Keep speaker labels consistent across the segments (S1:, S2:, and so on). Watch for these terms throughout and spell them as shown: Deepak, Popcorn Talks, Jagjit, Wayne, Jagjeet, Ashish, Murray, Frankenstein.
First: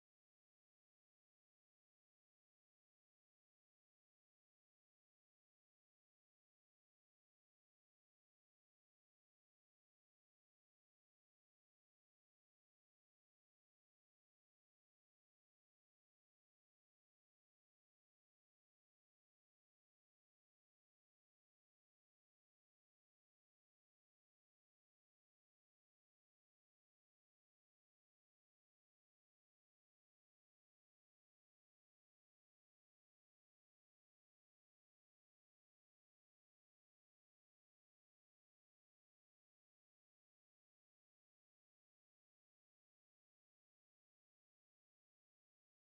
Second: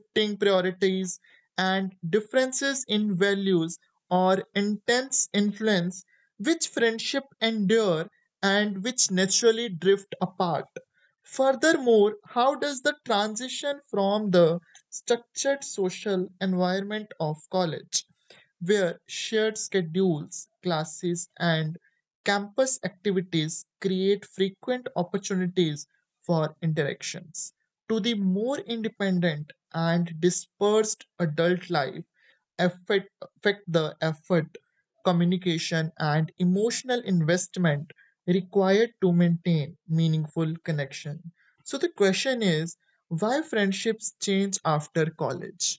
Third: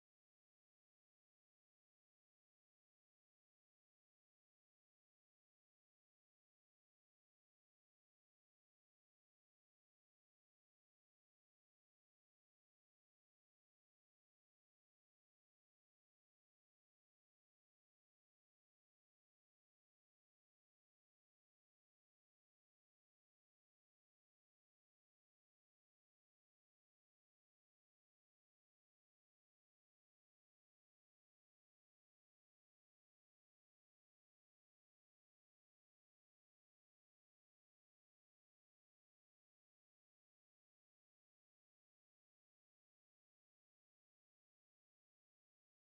S1: shifting priorities, and differences in values or intense influence which friendship endure and which naturally drift apart? Furthermore, how does the transition from the structured social environment of college where shared schedules, classes, and campus activities create frequent opportunities for interactions. To the more independent and dispersed adult life affect the effort, communication, and emotional investment required to maintain meaningful connection. So the question is, why friendships change after college?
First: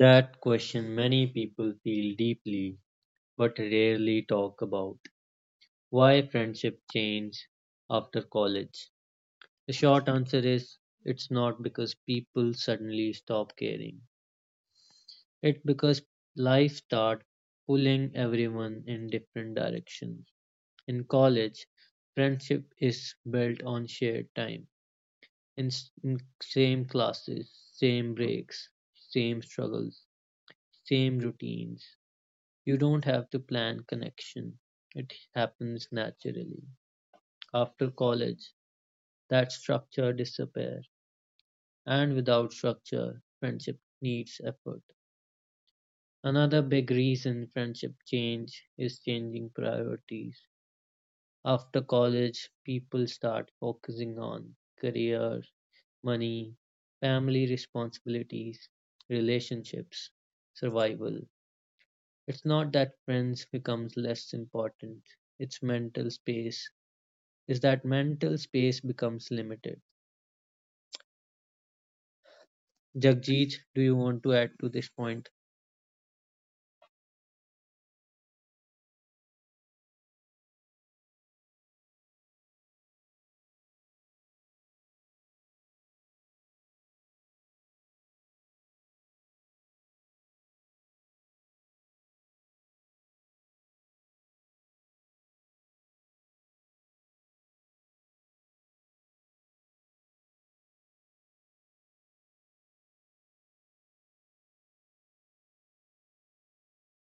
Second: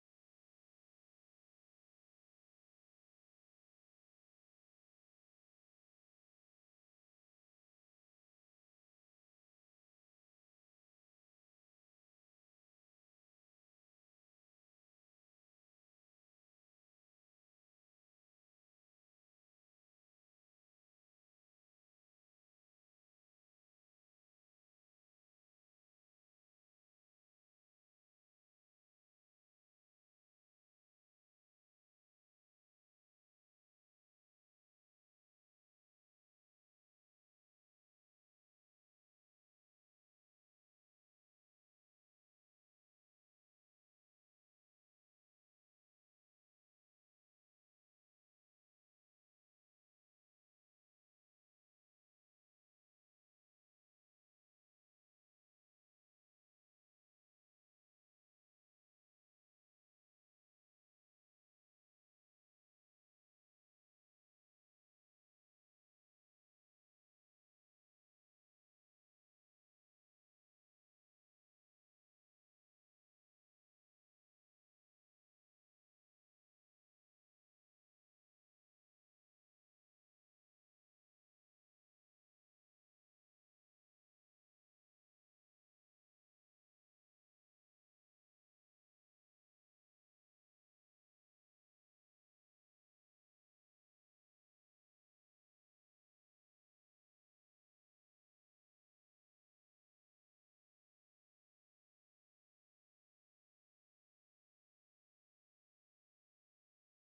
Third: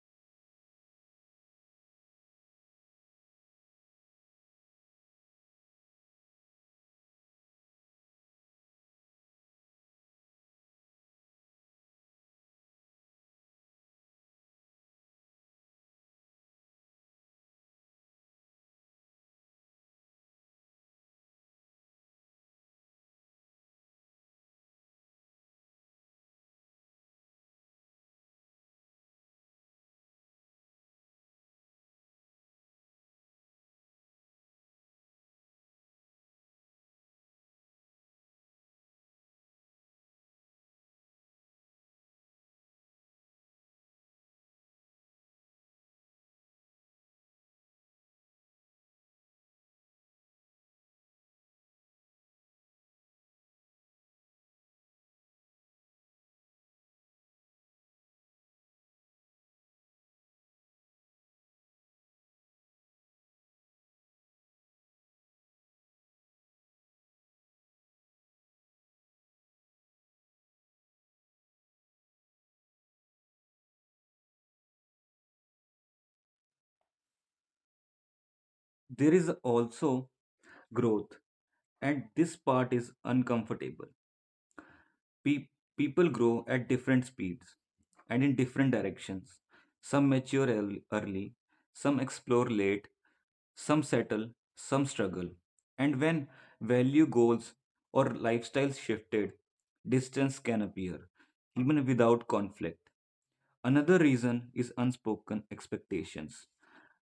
S2: That question many people feel deeply but rarely talk about. Why friendship change after college? The short answer is it's not because people suddenly stop caring. It's because life starts pulling everyone in different directions. In college, friendship is built on shared time, in same classes, same breaks, same struggles, same routines. You don't have to plan connection. It happens naturally. After college, that structure disappears. And without structure, friendship needs effort. Another big reason friendship change is changing priorities. After college, people start focusing on career, money, family responsibilities, relationships, survival. It's not that friends becomes less important. It's mental space is that mental space becomes limited. Jagjeet, do you want to add to this point?
S3: There is also growth, and this part is uncomfortable. Pe- People grow at different speeds and in different directions. Some mature early, some explore late, some settle, some struggle. And when value goals or lifestyles shifted, distance can appear, even without conflict. Another reason is unspoken expectations.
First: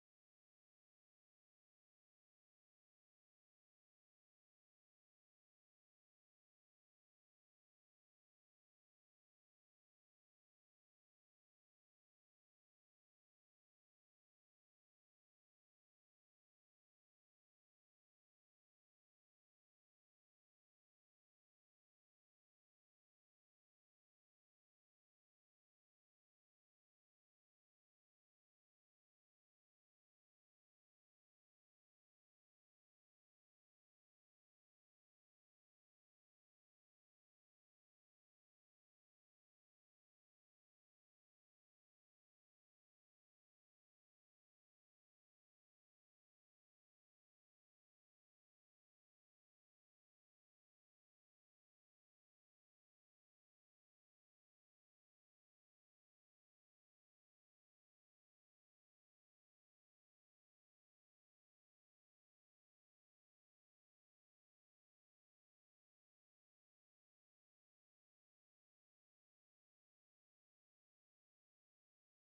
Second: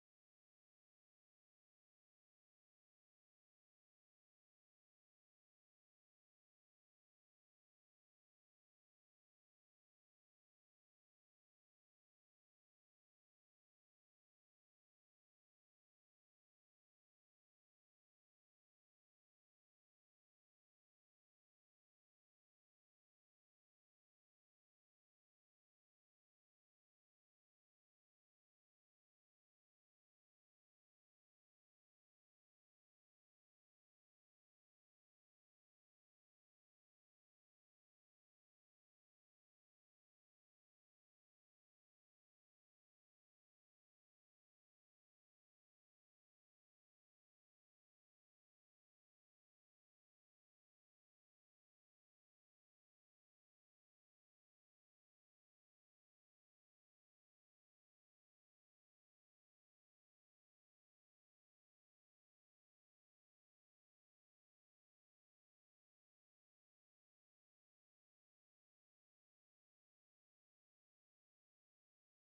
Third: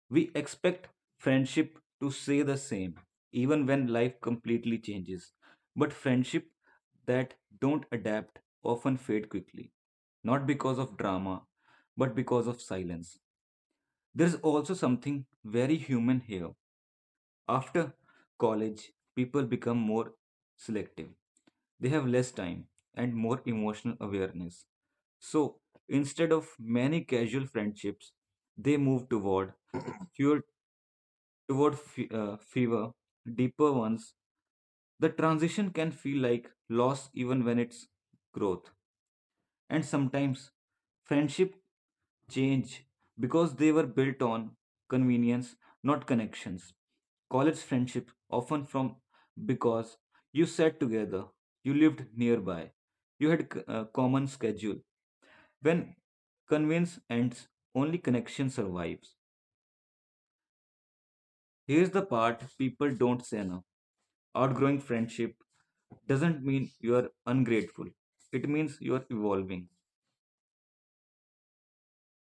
S3: We expect friendship to stay the same, even when life completely changes. But friendship that don't adapt often fade quickly, not because of drama, but because of silence. There's also something very human here. After college, people become more selective. They have less time and more emotional awareness. So instead of many casual friendships, they move toward fewer, fewer, deeper ones. The transition can feel like loss even when it's growth. And sometimes friendship change because they were built on convenience, not connections. College friendship often from because you sat together, you lived nearby, you had a common schedule. When convenience ends, only connection survives. Here's the part people don't say enough. Outgrowing friendship doesn't mean you are ungrateful. It means you are evolving.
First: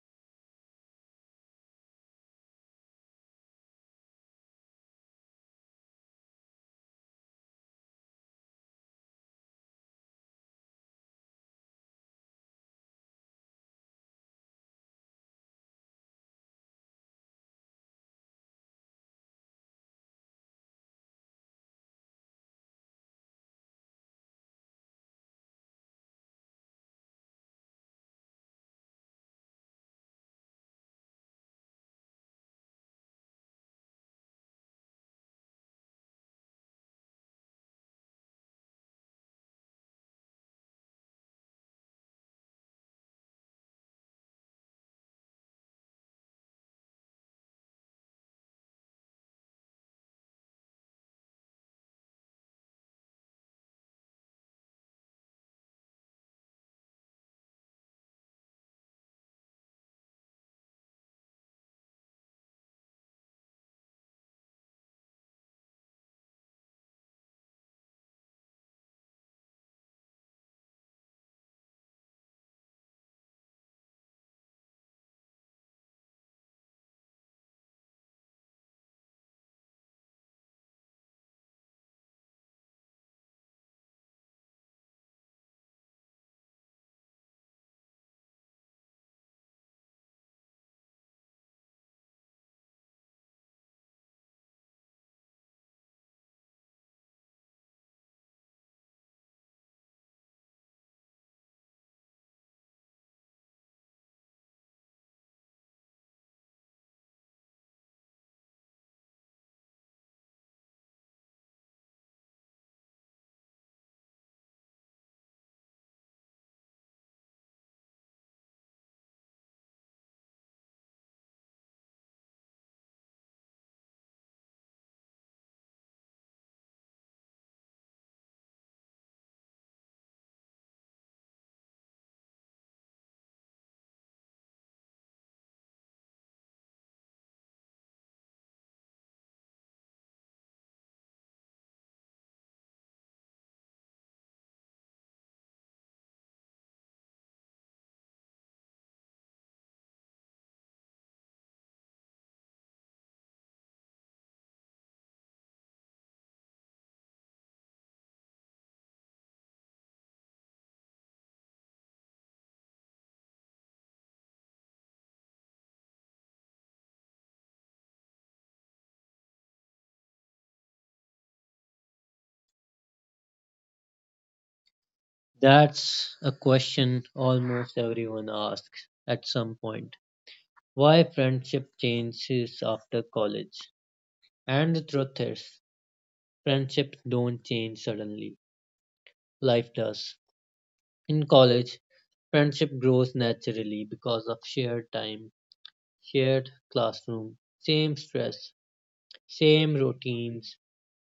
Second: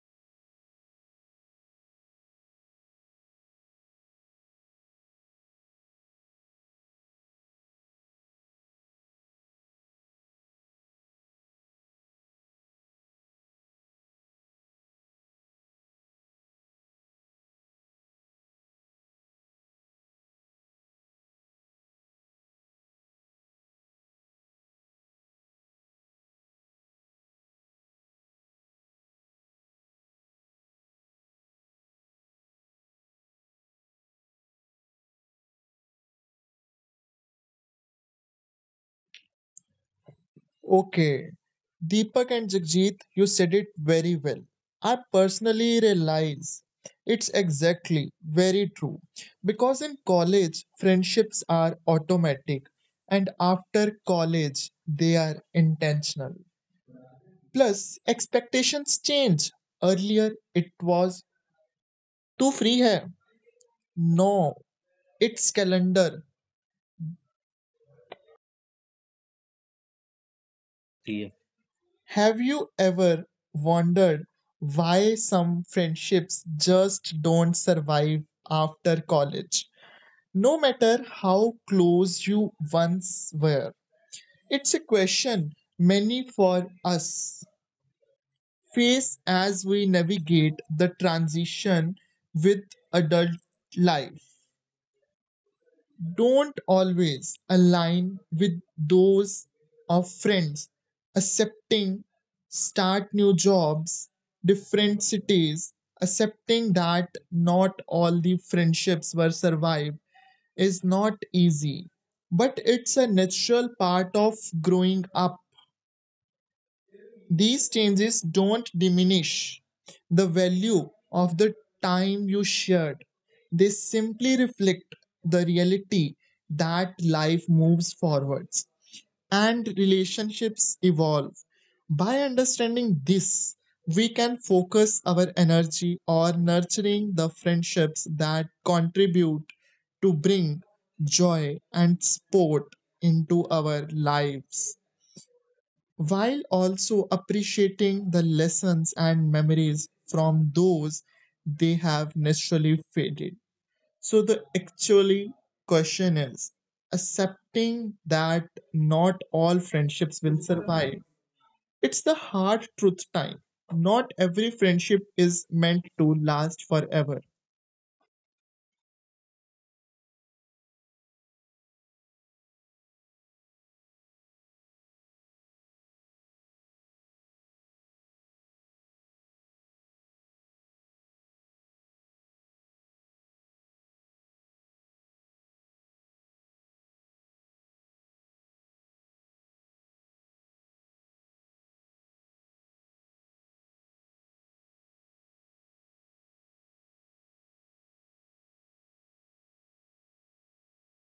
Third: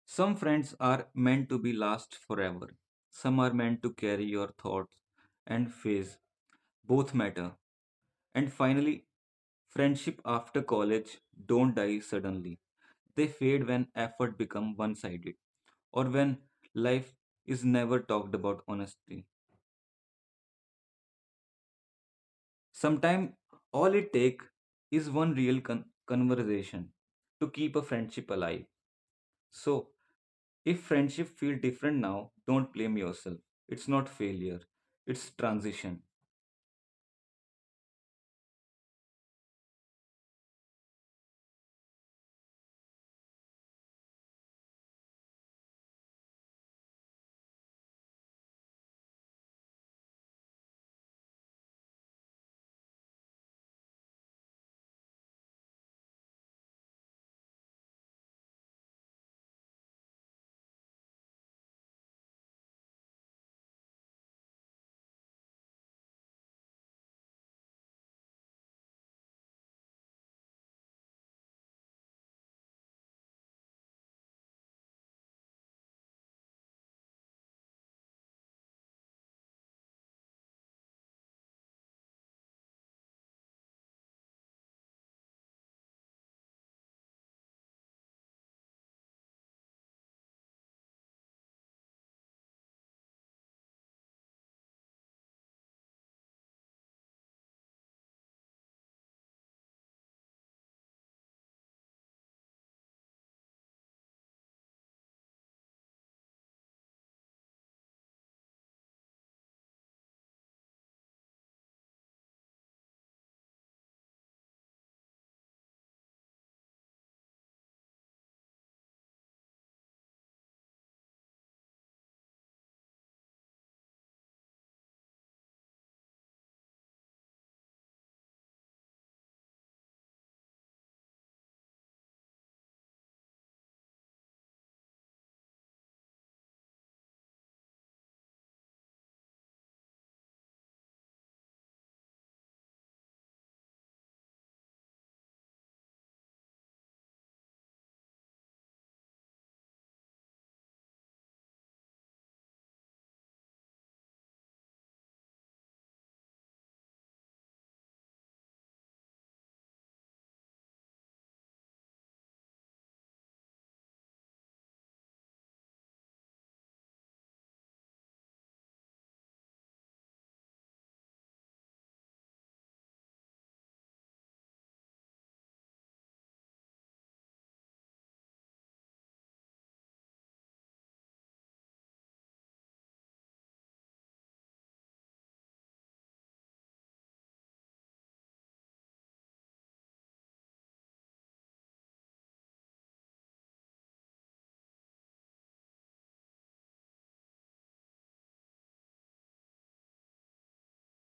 S3: Some friends are meant to be last forever. Some are meant to carry your thoughts and phase. Both matter. And finally, friendship after college don't die suddenly. They fade when effort become one-sided or when life is never talked about honestly. Sometimes all it take is one real conversation to keep a friendship alive. So if friendship feel different now, don't blame yourself. It's not failure. It's transition.
S1: Okay, Deepak and Jagjit, you said it very well. I personally realize it's exactly very true because in college, friendships are automatic, and after college, they are intentional. Plus, expectations change. Earlier, it was too free hai. No, it's calendar. Have you ever wondered why some friendships just don't survive after college, no matter how close you once were? It's a question many for us face as we navigate the transition with adult life. Don't always align with those of friends. Accepting start new jobs, different cities, accepting that not all the friendships were survived is not easy, but it's a natural part of growing up. These changes don't diminish the value of the time you shared, they simply reflect the reality that life moves forwards and relationships evolve. By understanding this, we can focus our energy on nurturing the friendships that contribute to bring joy and support into our lives while also appreciating the lessons and memories from those they have naturally faded. So, the actually question is accepting that not all friendships will survive. It's the hard truth time. Not every friendship is meant to last forever.
S2: That's a question almost everyone asks at some point. Why friendship changes after college? And the truth is, friendships don't change suddenly. Life does. In college, friendship grows naturally because of shared time, shared classroom, same stress, same routines,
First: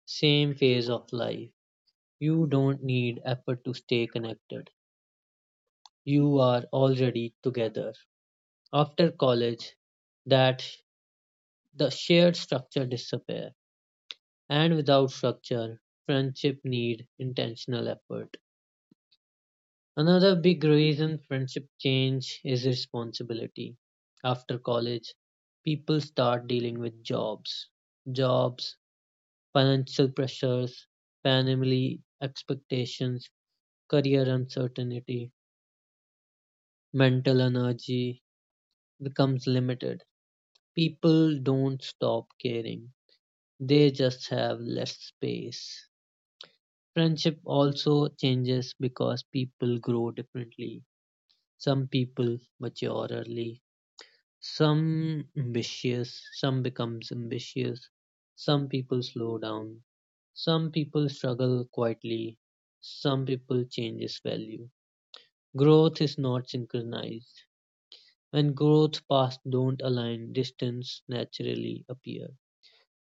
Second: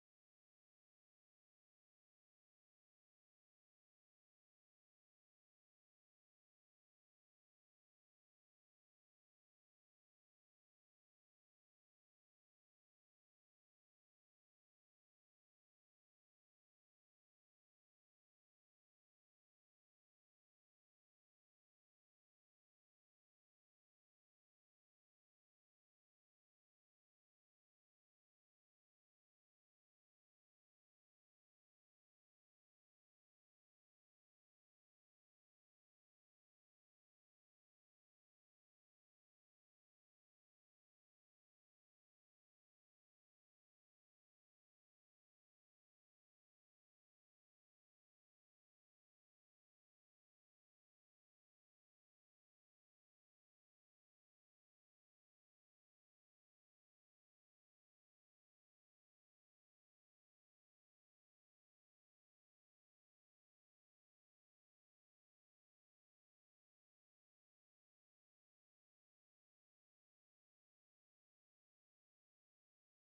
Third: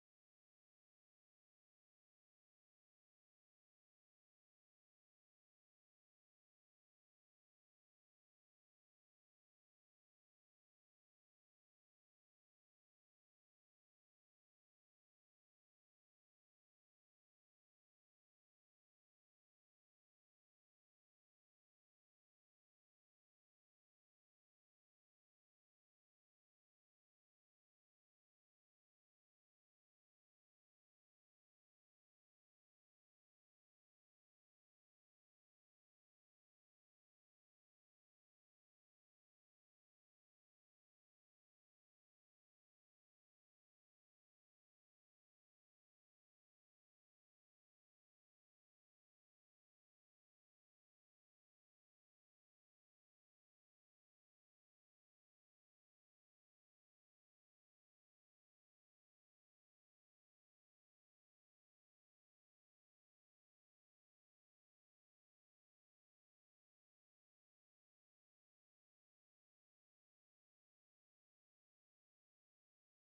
S2: same phase of life. You don't need effort to stay connected. You are already together. After college, that the shared structure disappear and without structure, friendship need intentional effort. Another big reason friendship change is responsibility. After college, people start dealing with jobs, financial pressures, family expectations, career uncertainty, mental energy, becomes limited. People don't stop caring, they just have less space. Friendship also changes because people grow differently. Some people mature early, some becomes ambitious, some people slow down, some people struggle quietly, some people changes value. Growth is not synchronized. When growth paths don't align, distance naturally appear.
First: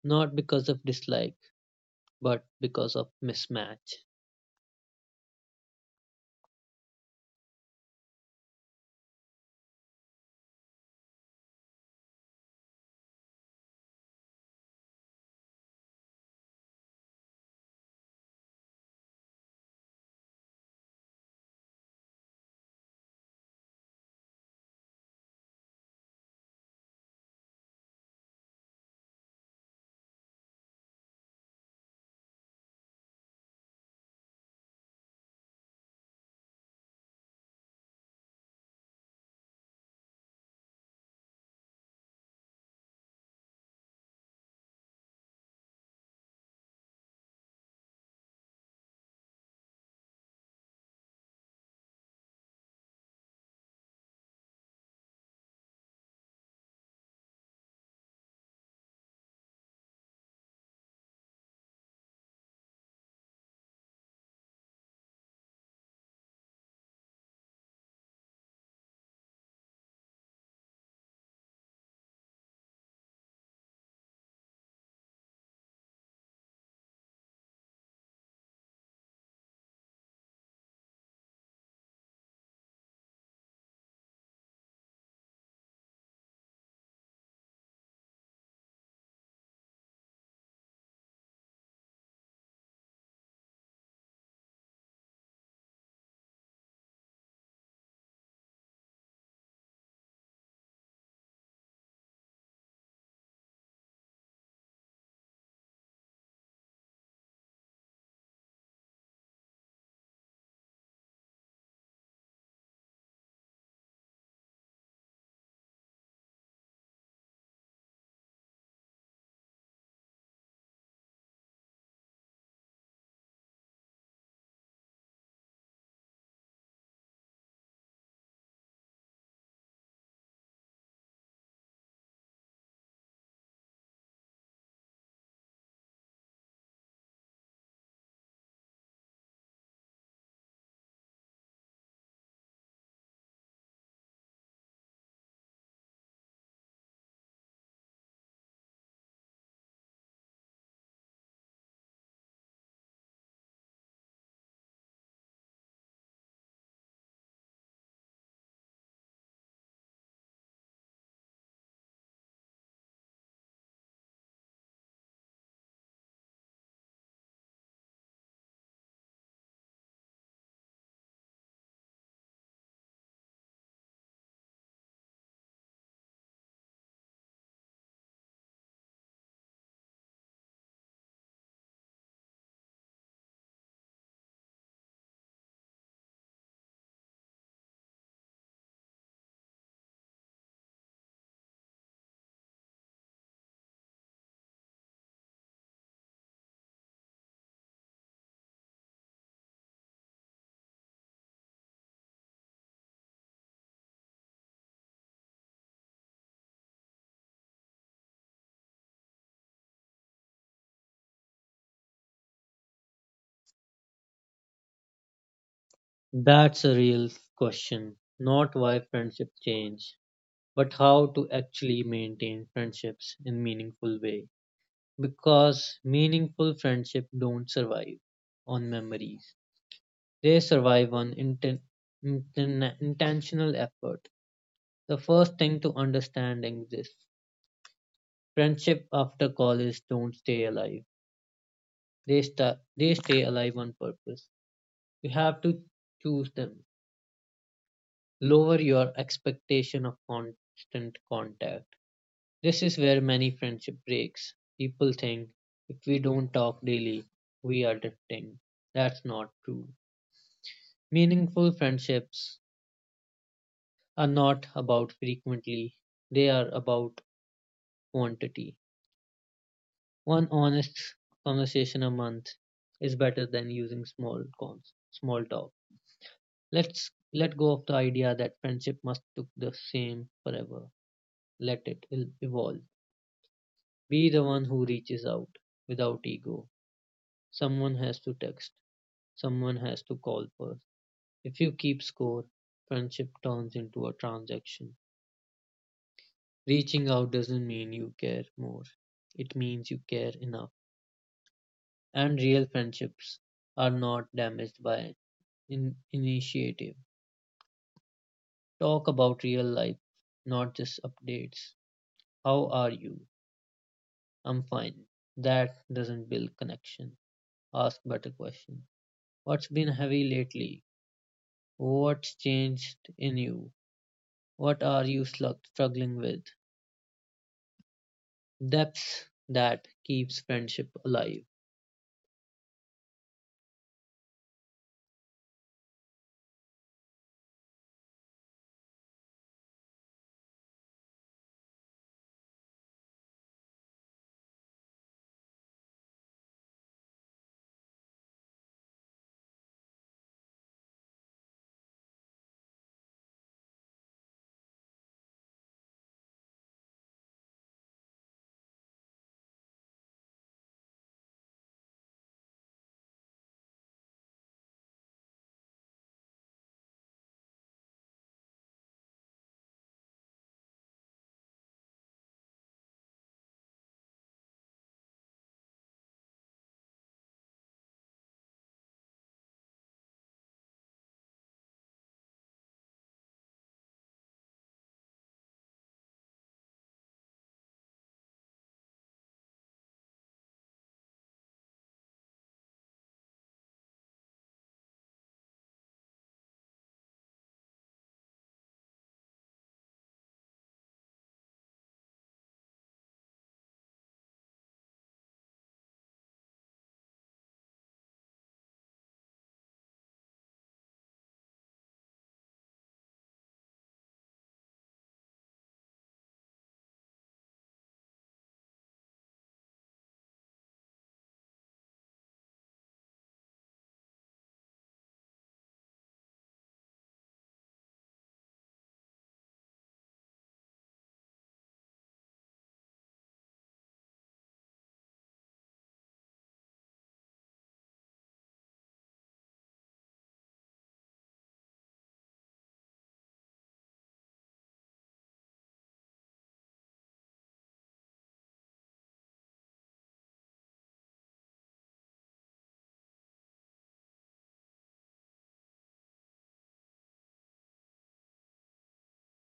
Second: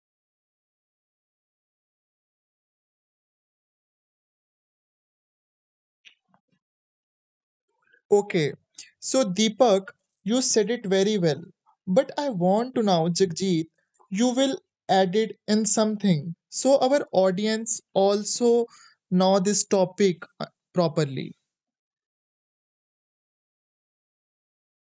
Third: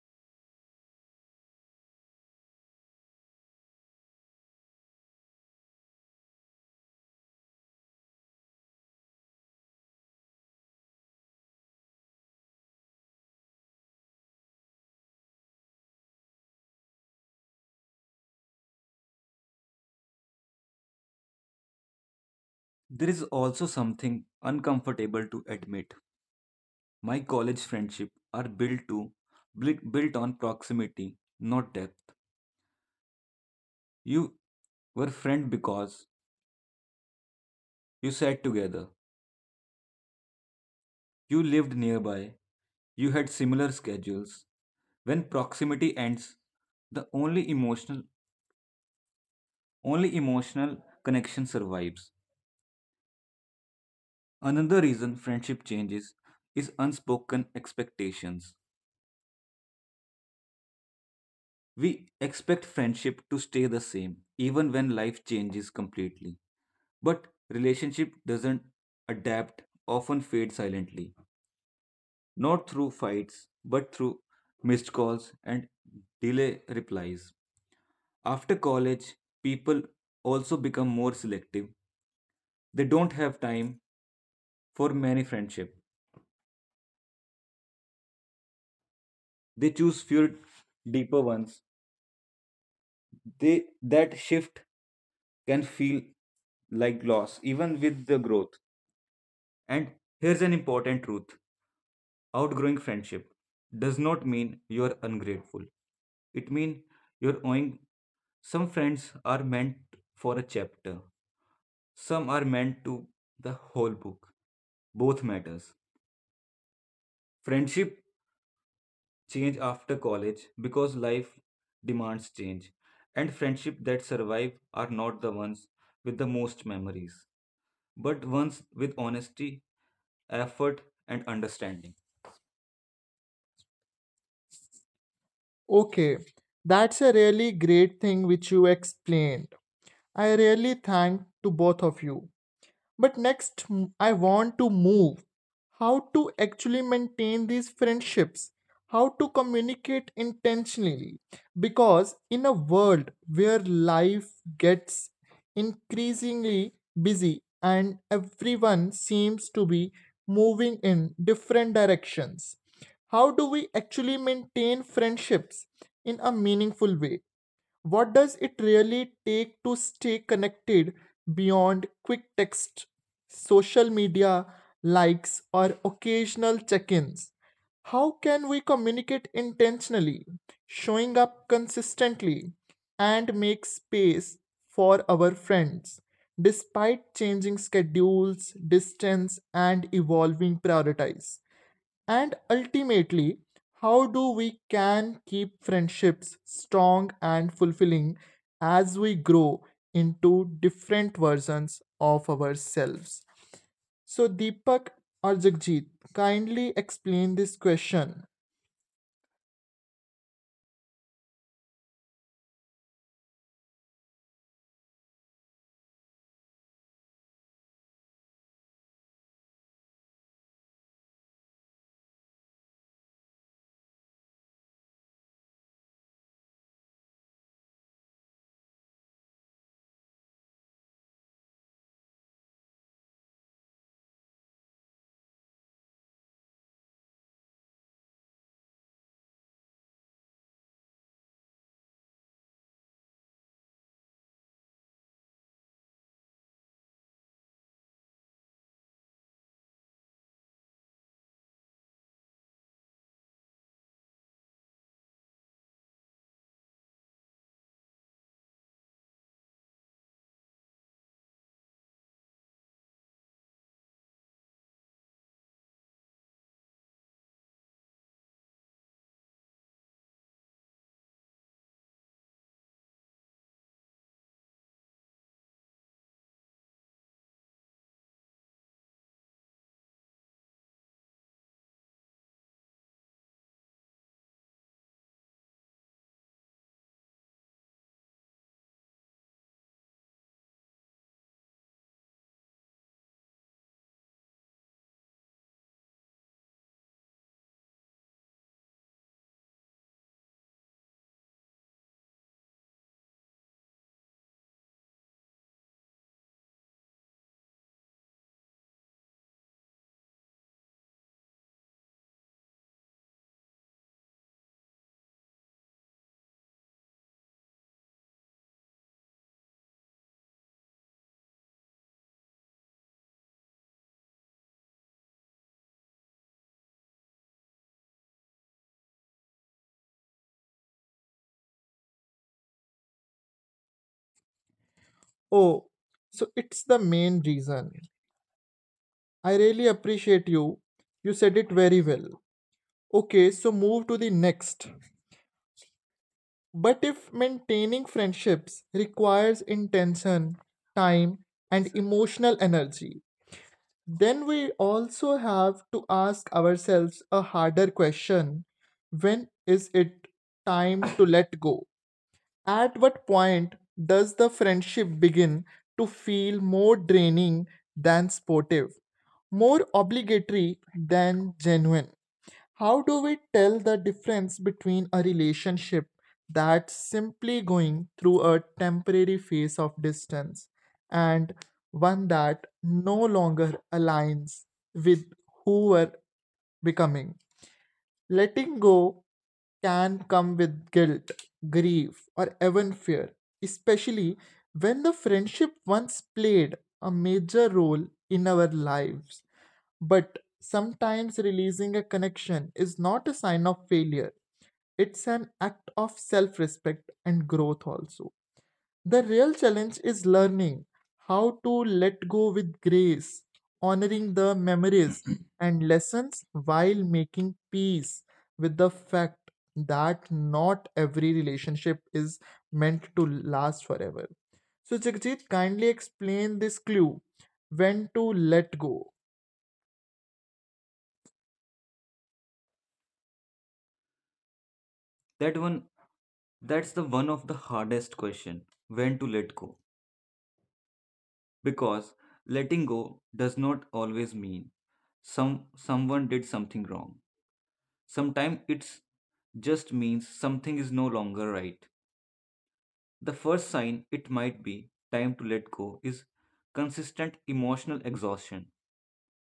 S2: Not because of dislike, but because of mismatch.
S1: Okay, so Deepak, you said it very well, but I want to now, Jagjit, you will add it in something so our audience also know this topic properly.
S3: There is also something uncomfortable to admit. My college friendship are built to built built on proximity, not depth. You were friend because you sat together. You lived nearby. You had similar schedules. When proximity ends, the only emotional connection survives. Another reason friendship changes is unspoken expectations. We expect friendship to stay the same even when life changes completely. But relationship doesn't adapt, often fade silently, not through fights, but through missed calls and delay replies. After college, people also become more selective. They don't have time for many friendship. They choose few deeper ones. They That shift can feel like loss even with the growth. And here's an important truth: outgrowing friendship does not mean you're ungrateful. It means you're owing. Some friends are meant for a chapter, some are meant to the whole book. Both matters. Friendship change after college because life demands change, and friendship that survive are not the ones with the most memories, but ones with honesty, effort, and understanding. Okay, that's a really great thing which you explained. I really thank to both of you. But next, I want to move. How to actually maintain these friendships? How to communicate intentionally? Because in a world where life gets increasingly busy and everyone seems to be moving in different directions, how do we actually maintain friendships in a meaningful way? What does it really take to stay connected beyond quick text, social media likes, or occasional check ins? How can we communicate intentionally, showing up consistently, and make space for our friends despite changing schedules, distance, and evolving priorities? And ultimately, how do we can keep friendships strong and fulfilling as we grow into different versions of ourselves? So Deepak or Jagjit, kindly explain this question.
S2: That's a real question. Not why friendships change, but how to actually maintain friendships in meaningful way. Because meaningful friendship don't survive on memories. They survive on intentional effort. The first thing to understanding this, friendship after college don't stay alive. They stay alive on purpose. You have to choose them. Lower your expectation of constant contact. This is where many friendship breaks. People think if we don't talk daily, we are drifting. That's not true. Meaningful friendships are not about frequently, they are about quantity. One honest conversation a month is better than using small talk. Let's let go of the idea that friendship must look the same forever. Let it evolve. Be the one who reaches out without ego. Someone has to text, someone has to call first. If you keep score, friendship turns into a transaction. Reaching out doesn't mean you care more, it means you care enough. And real friendships are not damaged by initiative. Talk about real life, not just updates. How are you? I'm fine. That doesn't build connection. Ask better questions. What's been heavy lately? What's changed in you? What are you struggling with? Depths that keeps friendship alive.
S3: Oh, so it's the main reason. I really appreciate you. You said it very well. Okay, so move to the next. But if maintaining friendships requires intention, time, and emotional energy, then we also have to ask ourselves a harder question: when is it time to let go? At what point does the friendship begin to feel more draining than sportive, more obligatory than genuine? How do we tell the difference between a relationship that's simply going through a temporary phase of distance and one that no longer aligns with who we're becoming? Letting go can come with guilt, grief, or even fear, especially when the friendship once played a major role in our lives. But sometimes releasing a connection is not a sign of failure, it's an act of self respect and growth also. The real challenge is learning how to let go with grace, honoring the memories and lessons while making peace with the fact that not every relationship is meant to last forever. So, Jagjit, kindly explain this clue: when to let go. That one That's the one of the hardest question: when to let go, because letting go does not always mean someone did something wrong. Sometimes it's just means something is no longer right. The first sign it might be time to let go is consistent emotional exhaustion.